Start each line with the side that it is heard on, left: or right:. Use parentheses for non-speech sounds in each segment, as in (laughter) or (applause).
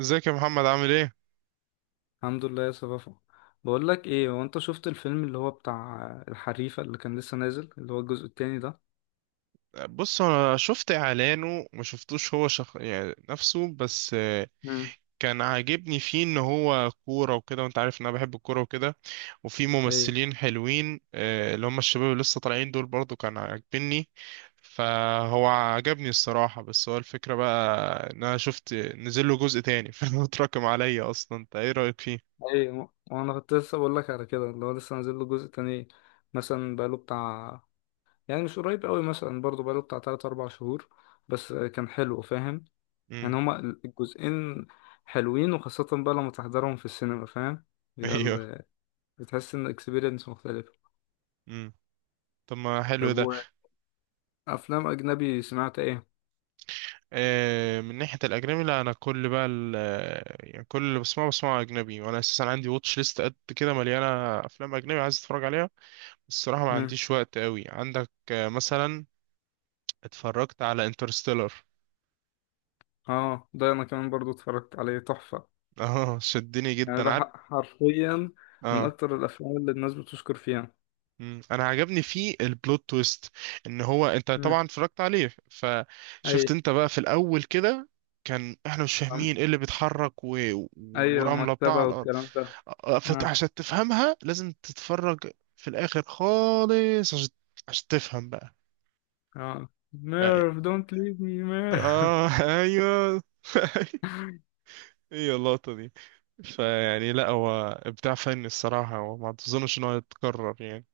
right: ازيك يا محمد، عامل ايه؟
left: الحمد لله يا صفافة. بقول لك ايه، هو انت شفت الفيلم اللي هو بتاع الحريفة اللي كان لسه نازل اللي هو الجزء التاني ده؟
right: بص، انا شفت اعلانه، ما شفتوش. هو يعني نفسه بس.
left: مم.
right: كان عاجبني فيه ان هو كورة وكده، وانت عارف ان انا بحب الكورة وكده. وفي
left: ايه.
right: ممثلين حلوين، اللي هم الشباب اللي لسه طالعين دول برضو كان عاجبني. فهو عجبني الصراحة. بس هو الفكرة بقى ان انا شفت نزل له جزء تاني، (laughs) فهو اتراكم عليا اصلا. انت ايه رأيك فيه؟
left: ايه، وانا كنت لسه بقول لك على كده اللي هو لسه نازل له جزء تاني، مثلا بقاله بتاع، يعني مش قريب قوي، مثلا برضه بقاله بتاع 3 4 شهور. بس كان حلو، فاهم؟ يعني
right: امم.
left: هما الجزئين حلوين، وخاصة بقى لما تحضرهم في السينما، فاهم؟
right: (laughs)
left: بيبقى
right: ايوه.
left: ال- بتحس ان اكسبيرينس مختلفة.
right: امم. طب، ما حلو
left: طب،
right: ده.
left: وافلام اجنبي سمعت؟
right: من ناحية الأجنبي، لا. أنا كل بقى يعني كل اللي بسمعه بسمعه أجنبي. وأنا أساسا عندي واتش ليست قد كده مليانة أفلام أجنبي عايز أتفرج عليها. الصراحة ما
left: ايه.
right: عنديش وقت قوي. عندك مثلا، اتفرجت على انترستيلر. (laughs)
left: اه، ده انا كمان برضو اتفرجت عليه، تحفة.
right: اه، شدني
left: يعني
right: جدا، عارف.
left: حرفيا من
right: اه.
left: اكتر الافلام اللي الناس بتشكر فيها.
right: مم. انا عجبني فيه البلوت تويست، ان هو، انت
left: امم.
right: طبعا اتفرجت عليه
left: اي.
right: فشفت انت بقى في الاول كده، كان احنا مش
left: عم-
right: فاهمين ايه اللي بيتحرك
left: اي،
right: ورمله بتاع على
left: المكتبة
right: الارض.
left: والكلام ده. اه.
right: عشان تفهمها لازم تتفرج في الاخر خالص، عشان تفهم بقى.
left: اه،
right: بقى-
left: ميرف دونت ليف مي ميرف.
right: اه، ايوه. (laughs) ايوه، اللقطه دي. فيعني، لا، هو ابداع فني الصراحه، وما تظنش ان هو يتكرر يعني.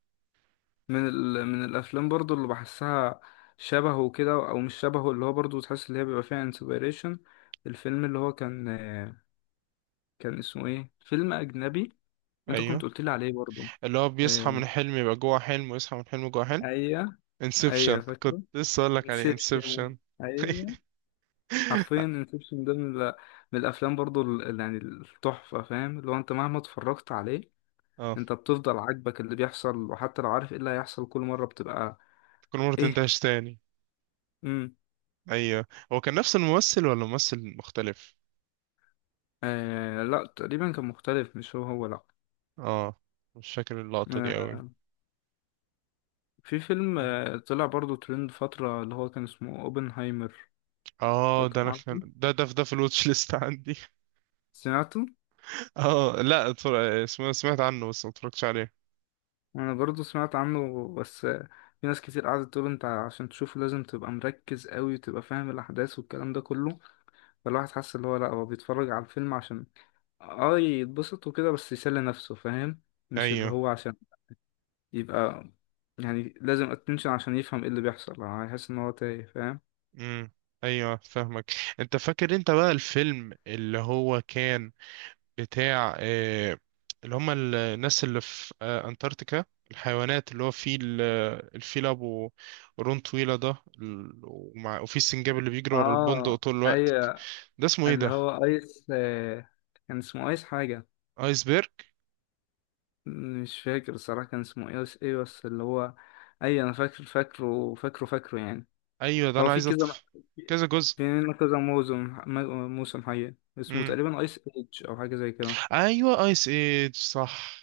left: من الافلام برضو اللي بحسها شبهه كده، او مش شبهه، اللي هو برضو تحس اللي هي بيبقى فيها انسبيريشن. الفيلم اللي هو كان، كان اسمه ايه؟ فيلم اجنبي انت كنت
right: ايوه،
left: قلت لي عليه برضو.
right: اللي هو بيصحى
left: آه،
right: من حلم يبقى جوه حلم، ويصحى من حلم جوه حلم.
left: ايوه.
right: انسبشن!
left: ايوه
right: كنت
left: فاكره.
right: لسه اقول لك عليه
left: انسبشن.
right: انسبشن. (laughs)
left: حرفيا انسبشن، ده من، من الافلام برضو، يعني التحفه، فاهم؟ لو انت مهما اتفرجت عليه،
right: اه،
left: انت بتفضل عاجبك اللي بيحصل، وحتى لو عارف ايه اللي هيحصل كل مره بتبقى.
right: تكون مرة
left: ايه.
right: تنتهش تاني.
left: امم.
right: ايوه. هو كان نفس الممثل ولا ممثل مختلف؟
left: آه، لا، تقريبا كان مختلف، مش هو هو. لا.
right: اه، مش فاكر اللقطة دي قوي.
left: آه في فيلم طلع برضو ترند فتره، اللي هو كان اسمه اوبنهايمر.
right: اه، ده انا كان
left: عارفه،
right: ده ده في ده الواتش ليست عندي.
left: سمعته.
right: (laughs) اه، لا، اسمه سمعت عنه، بس ما اتفرجتش عليه.
left: انا برضو سمعت عنه، بس في ناس كتير قعدت تقول انت عشان تشوفه لازم تبقى مركز قوي، وتبقى فاهم الاحداث والكلام ده كله. فالواحد حاسس اللي هو لأ، هو بيتفرج على الفيلم عشان اه يتبسط وكده، بس يسلي نفسه، فاهم؟ مش اللي
right: ايوه.
left: هو عشان يبقى، يعني لازم اتنشن عشان يفهم ايه اللي بيحصل، يعني هيحس ان هو تايه، فاهم؟
right: امم. ايوه، فاهمك. انت فاكر انت بقى الفيلم اللي هو كان بتاع، اللي هم الناس اللي في، أنتاركتيكا، الحيوانات اللي هو فيل آه، الفيل أبو قرون طويلة ده، وفي السنجاب اللي بيجري ورا البندق
left: اه.
right: طول الوقت.
left: ايوه.
right: ده اسمه ايه
left: اللي
right: ده؟
left: هو ايس، كان اسمه ايس حاجة،
right: ايسبرج!
left: مش فاكر الصراحة كان اسمه ايس ايه، بس اللي هو اي، انا فاكر، فاكره فاكره فاكره يعني.
right: ايوه، ده
left: هو
right: انا
left: في
right: عايز
left: كذا،
right: كذا جزء.
left: في منه كذا موسم، موسم حقيقي اسمه
right: امم.
left: تقريبا ايس ايج او حاجة زي كده.
right: ايوه، ايس ايج، صح.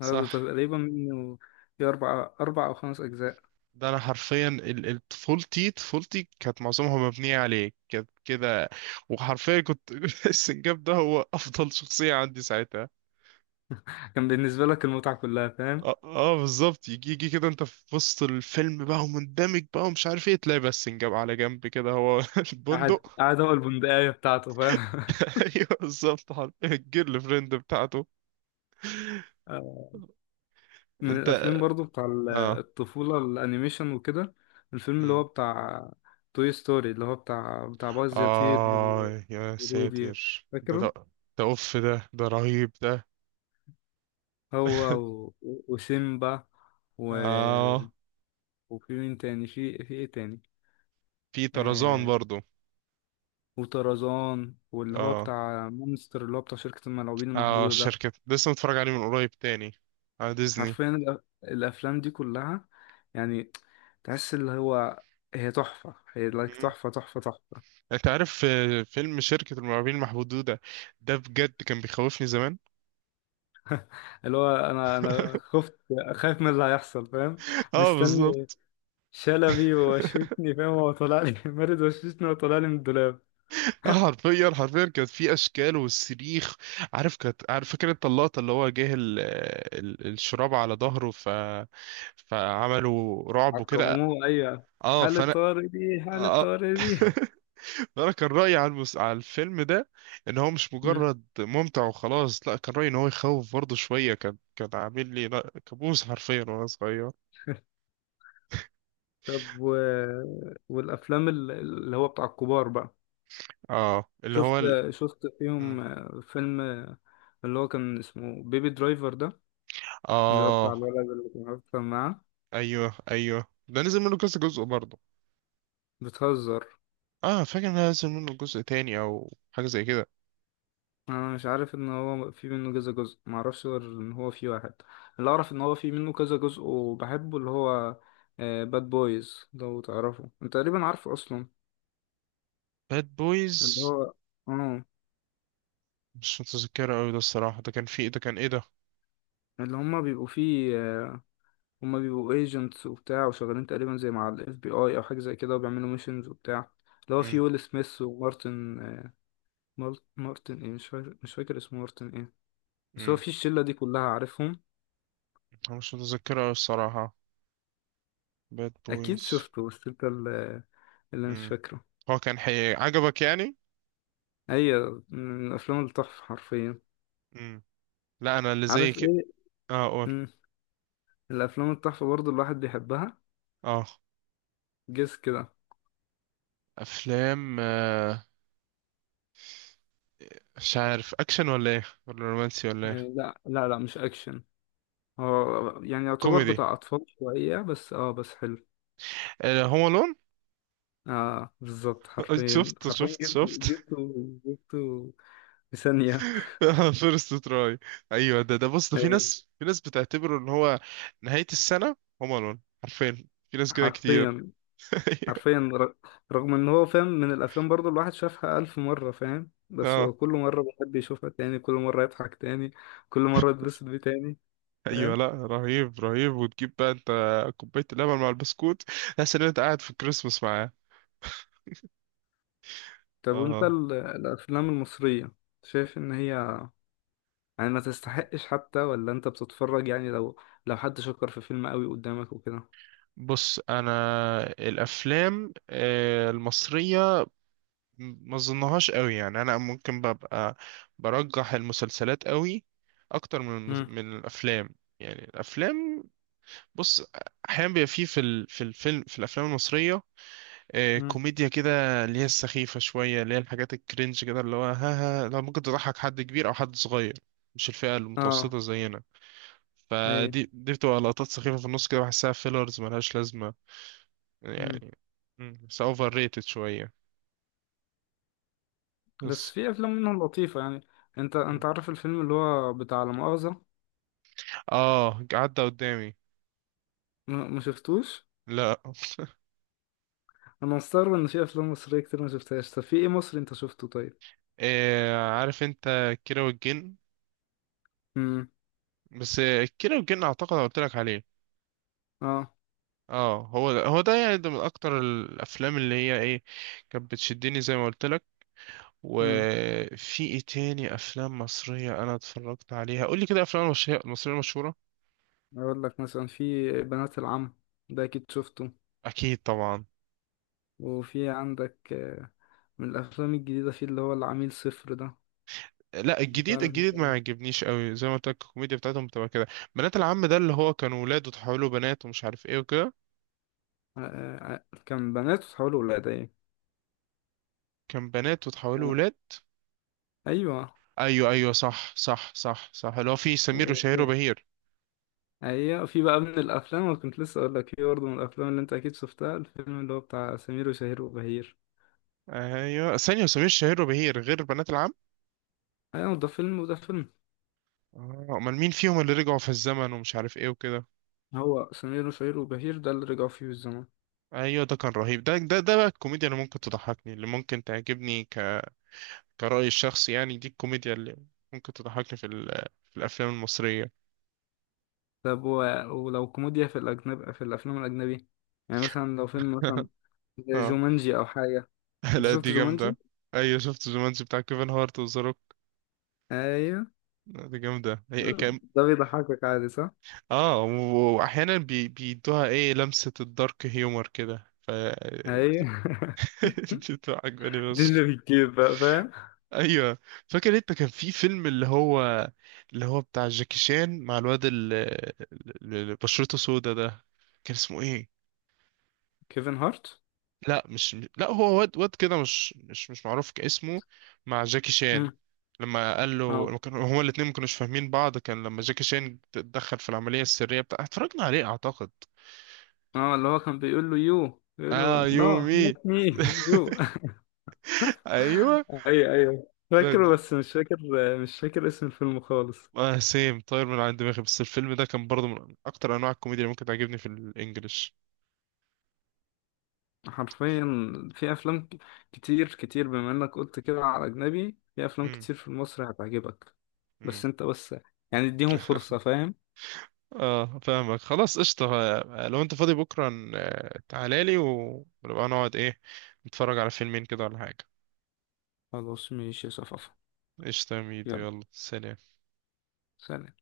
left: اه، ده
right: صح.
left: تقريبا منه في أربع أو خمس أجزاء.
right: ده انا حرفيا، طفولتي كانت معظمها مبنيه عليه، كانت كده. وحرفيا كنت (laughs) السنجاب ده هو افضل شخصيه عندي ساعتها.
left: كان بالنسبة لك المتعة كلها، فاهم؟
right: اه، آه، بالظبط. يجي يجي كده انت في وسط الفيلم بقى ومندمج بقى ومش عارف ايه تلاقي، بس جاب على جنب كده هو (laughs)
left: قعد
right: البندق.
left: قعد هو البندقية بتاعته، فاهم؟ (laughs)
right: ايوه، بالظبط، حرفيا الجيرل فريند بتاعته.
left: آه. من
right: انت.
left: الأفلام برضو بتاع
right: اه.
left: الطفولة، الأنيميشن وكده، الفيلم اللي هو
right: مم.
left: بتاع توي ستوري، اللي هو بتاع باز يطير، و-
right: اه يا
left: ودودي،
right: ساتر، ده
left: فاكره؟
right: ده ده اوف، ده رهيب ده.
left: هو،
right: (laughs)
left: و... وسيمبا، و...
right: اه،
left: وفي مين تاني؟ في إيه تاني؟
right: في طرزان
left: آه،
right: برضو.
left: وطرزان، واللي هو
right: اه.
left: بتاع مونستر اللي هو بتاع شركة الملاعبين
right: اه،
left: المحدودة ده.
right: الشركة لسه متفرج عليه من قريب تاني على ديزني.
left: حرفيا الافلام دي كلها يعني تحس اللي هو هي تحفه، هي لايك،
right: مم.
left: تحفه تحفه تحفه.
right: انت عارف، فيلم شركة المرعبين المحدودة ده بجد كان بيخوفني زمان.
left: اللي هو انا خفت، خايف من اللي هيحصل، فاهم؟
right: اه،
left: مستني
right: بالظبط.
left: شلبي وشوشني،
right: (laughs)
left: فاهم؟ هو طلع لي (laughs) مارد وشوشني وطلع لي من الدولاب.
right: حرفيا حرفيا كانت في اشكال والصريخ، عارف. كانت عارف فاكر انت اللقطه اللي هو جه الشراب على ظهره، ف فعملوا رعب وكده.
left: عقموه، ايوه.
right: اه
left: حالة
right: فانا.
left: طارق دي، حالة
right: اه.
left: طارق دي.
right: (laughs) انا كان رايي على على الفيلم ده ان هو مش
left: مم.
right: مجرد ممتع وخلاص، لا. كان رايي ان هو يخوف برضه شويه. كان عامل لي، لا، كابوس حرفيا وانا صغير.
left: و... والافلام اللي هو بتاع الكبار بقى،
right: اه، اللي
left: شفت
right: هو
left: شفت فيهم
right: م.
left: فيلم اللي هو كان اسمه بيبي درايفر ده، اللي هو بتاع
right: اه،
left: الولد اللي كان أكتر معاه،
right: ايوه، ايوه، ده نزل منه كذا جزء برضه.
left: بتهزر.
right: اه، فاكر ان نزل منه جزء تاني او حاجه زي كده.
left: أنا مش عارف إن هو في منه كذا جزء، معرفش غير إن هو في واحد. اللي أعرف إن هو في منه كذا جزء وبحبه، اللي هو باد بويز، لو تعرفه أنت تقريبا عارفه أصلا.
right: باد بويز،
left: اللي هو، اه،
right: مش متذكره قوي ده الصراحه. ده كان في، ده كان ايه ده؟
left: اللي هما بيبقوا فيه، هما بيبقوا ايجنتس وبتاع، وشغالين تقريبا زي مع الاف بي اي او حاجه زي كده، وبيعملوا ميشنز وبتاع. اللي هو في
right: امم.
left: ويل سميث ومارتن، مارتن ايه؟ مش فاكر، اسمه مارتن ايه، بس هو
right: امم.
left: في الشله دي كلها عارفهم.
right: أنا مش متذكره قوي الصراحه. باد
left: اكيد
right: بويز.
left: شفته، بس انت اللي، اللي مش
right: امم،
left: فاكره.
right: هو كان عجبك يعني؟
left: ايوه، من افلام التحفه حرفيا.
right: امم. لا، انا اللي زي
left: عارف
right: كده.
left: ايه؟
right: اه، قول.
left: مم. الافلام التحفه برضو الواحد بيحبها،
right: اه،
left: جس كده.
right: افلام، مش عارف، اكشن ولا ايه ولا رومانسي ولا
left: آه،
right: ايه؟
left: لا لا لا، مش اكشن. هو يعني يعتبر
right: كوميدي؟
left: بتاع اطفال شويه، بس اه، بس حلو.
right: هوم الون.
left: اه، بالظبط،
right: (laughs)
left: حرفيا
right: شفت،
left: حرفيا،
right: شفت، شفت!
left: جبته. جبته في ثانيه.
right: (laughs) فيرست تراي. ايوه، ده بص، ده
left: (laughs) آه.
right: في ناس بتعتبره ان هو نهاية السنة، هوم الون حرفيا، في ناس كده كتير.
left: حرفيا
right: (laughs)
left: حرفيا، رغم ان هو، فاهم، من الافلام برضو الواحد شافها الف مرة، فاهم؟ بس هو
right: اه،
left: كل مرة بيحب يشوفها تاني، كل مرة يضحك تاني، كل مرة يتبسط بيه تاني،
right: ايوه،
left: فاهم؟
right: لا، رهيب رهيب. وتجيب بقى انت كوباية اللبن مع البسكوت، تحس ان انت قاعد في الكريسماس معاه.
left: طب، وانت
right: اه،
left: الافلام المصرية، شايف ان هي يعني ما تستحقش حتى، ولا انت بتتفرج يعني لو، لو حد شكر في فيلم قوي قدامك وكده؟
right: بص انا الافلام، المصرية، ما اظنهاش قوي يعني. انا ممكن ببقى برجح المسلسلات قوي اكتر من
left: مم.
right: من الافلام. يعني الافلام، بص، احيانا بيبقى فيه في ال- في الفيلم في الافلام المصريه،
left: مم.
right: كوميديا كده اللي هي السخيفه شويه، اللي هي الحاجات الكرنج كده اللي هو ها ها، لو ممكن تضحك حد كبير او حد صغير. مش الفئه
left: اه.
right: المتوسطه زينا.
left: اي.
right: فدي دي بتبقى لقطات سخيفه في النص كده، بحسها فيلرز ملهاش لازمه
left: مم.
right: يعني. بس اوفر ريتد شويه،
left: بس
right: بس.
left: في افلام منهم لطيفة يعني. انت
right: مم.
left: انت عارف الفيلم اللي هو بتاع لا مؤاخذة؟
right: اه، عدى قدامي.
left: ما شفتوش.
right: لا. (laughs)
left: انا مستغرب ان في افلام مصريه كتير ما شفتهاش. طب في ايه مصري انت شفته طيب؟
right: عارف انت كيرة والجن.
left: امم.
right: بس كيرة والجن اعتقد أنا قلت لك عليه.
left: اه.
right: اه، هو ده يعني، ده من اكتر الافلام اللي هي ايه، كانت بتشدني زي ما قلت لك.
left: امم.
right: وفي ايه تاني افلام مصريه انا اتفرجت عليها؟ قول لي كده، افلام مصريه مصريه مشهوره.
left: اقول لك، مثلا، في بنات العم، ده اكيد شفته.
right: اكيد طبعا.
left: وفي عندك، من الافلام الجديده، في اللي هو العميل صفر ده.
right: لا،
left: مش
right: الجديد
left: عارف
right: الجديد ما
left: بقى.
right: عجبنيش قوي، زي ما قلت لك الكوميديا بتاعتهم بتبقى كده. بنات العم ده اللي هو كانوا ولاد وتحولوا بنات ومش عارف ايه وكده.
left: آه، آه، آه، كان بنات وتحولوا ولاد، ايه.
right: كان بنات وتحولوا ولاد.
left: ايوه.
right: ايوه، ايوه، صح، صح، صح، صح. اللي هو في سمير وشهير
left: وفي،
right: وبهير.
left: ايوه، في بقى من الافلام، وكنت لسه اقول لك في برضه من الافلام اللي انت اكيد شفتها، الفيلم اللي هو بتاع سمير وشهير وبهير.
right: ايوه، ثانيه، سمير وشهير وبهير غير بنات العم؟
left: ايوه، ده فيلم، وده فيلم.
right: اه، امال مين فيهم اللي رجعوا في الزمن ومش عارف ايه وكده؟
left: هو سمير وشهير وبهير ده اللي رجعوا فيه الزمن.
right: ايوه، ده كان رهيب. ده بقى الكوميديا اللي ممكن تضحكني، اللي ممكن تعجبني كرأيي الشخصي يعني. دي الكوميديا اللي ممكن تضحكني في في الافلام المصرية.
left: طب، و... ولو كوميديا في الأجنب، في الأفلام الأجنبي، يعني مثلا لو فيلم مثلا
right: (laughs)
left: زي
right: اه.
left: جومانجي أو حاجة.
right: (laughs)
left: أنت
right: لا،
left: شفت
right: دي
left: جومانجي؟
right: جامدة. ايوه، شفت جومانجي بتاع كيفن هارت وذا روك.
left: أيوه.
right: دي جامدة. هي كام؟
left: ده بيضحكك عادي صح؟
right: اه، واحيانا بيدوها ايه لمسة الدارك هيومر كده،
left: أيوه. (laughs)
right: (laughs) دي بتبقى عجباني
left: دي
right: بس.
left: اللي بتجيب بقى فاهم؟
right: ايوه. فاكر انت كان في فيلم، اللي هو بتاع جاكي شان مع الواد اللي بشرته سودا ده، كان اسمه ايه؟
left: كيفن هارت؟
right: لا، مش، لا، هو واد واد كده، مش معروف كاسمه. مع جاكي شان،
left: مم.
right: لما قال له،
left: اه.
right: لما هما الاتنين ما كانوش فاهمين بعض، كان لما جاكي شان اتدخل في العملية السرية بتاع، اتفرجنا عليه اعتقد.
left: اه، اللي هو كان بيقول له يو، بيقول
right: اه،
left: له نو نوت
right: يومي.
left: مي.
right: (laughs)
left: يو.
right: ايوه،
left: (laughs) أيوه أيوه،
right: ده
left: فاكره،
right: ده-
left: بس مش فاكر، اسم الفيلم خالص.
right: سيم طاير من عند دماغي، بس الفيلم ده كان برضه من اكتر انواع الكوميديا اللي ممكن تعجبني في الانجليش.
left: حرفيا، في افلام كتير كتير، بما انك قلت كده على اجنبي، في افلام كتير في مصر هتعجبك. بس
right: مم.
left: انت بس، يعني اديهم فرصة،
right: (laughs)
left: فاهم؟
right: اه، فاهمك، خلاص قشطة. لو انت فاضي بكرة تعالى لي ونبقى نقعد ايه، نتفرج على فيلمين كده ولا حاجة.
left: خلاص ماشي يا صفافة.
right: قشطة يا ميدو،
left: يلا،
right: يلا سلام.
left: سلام.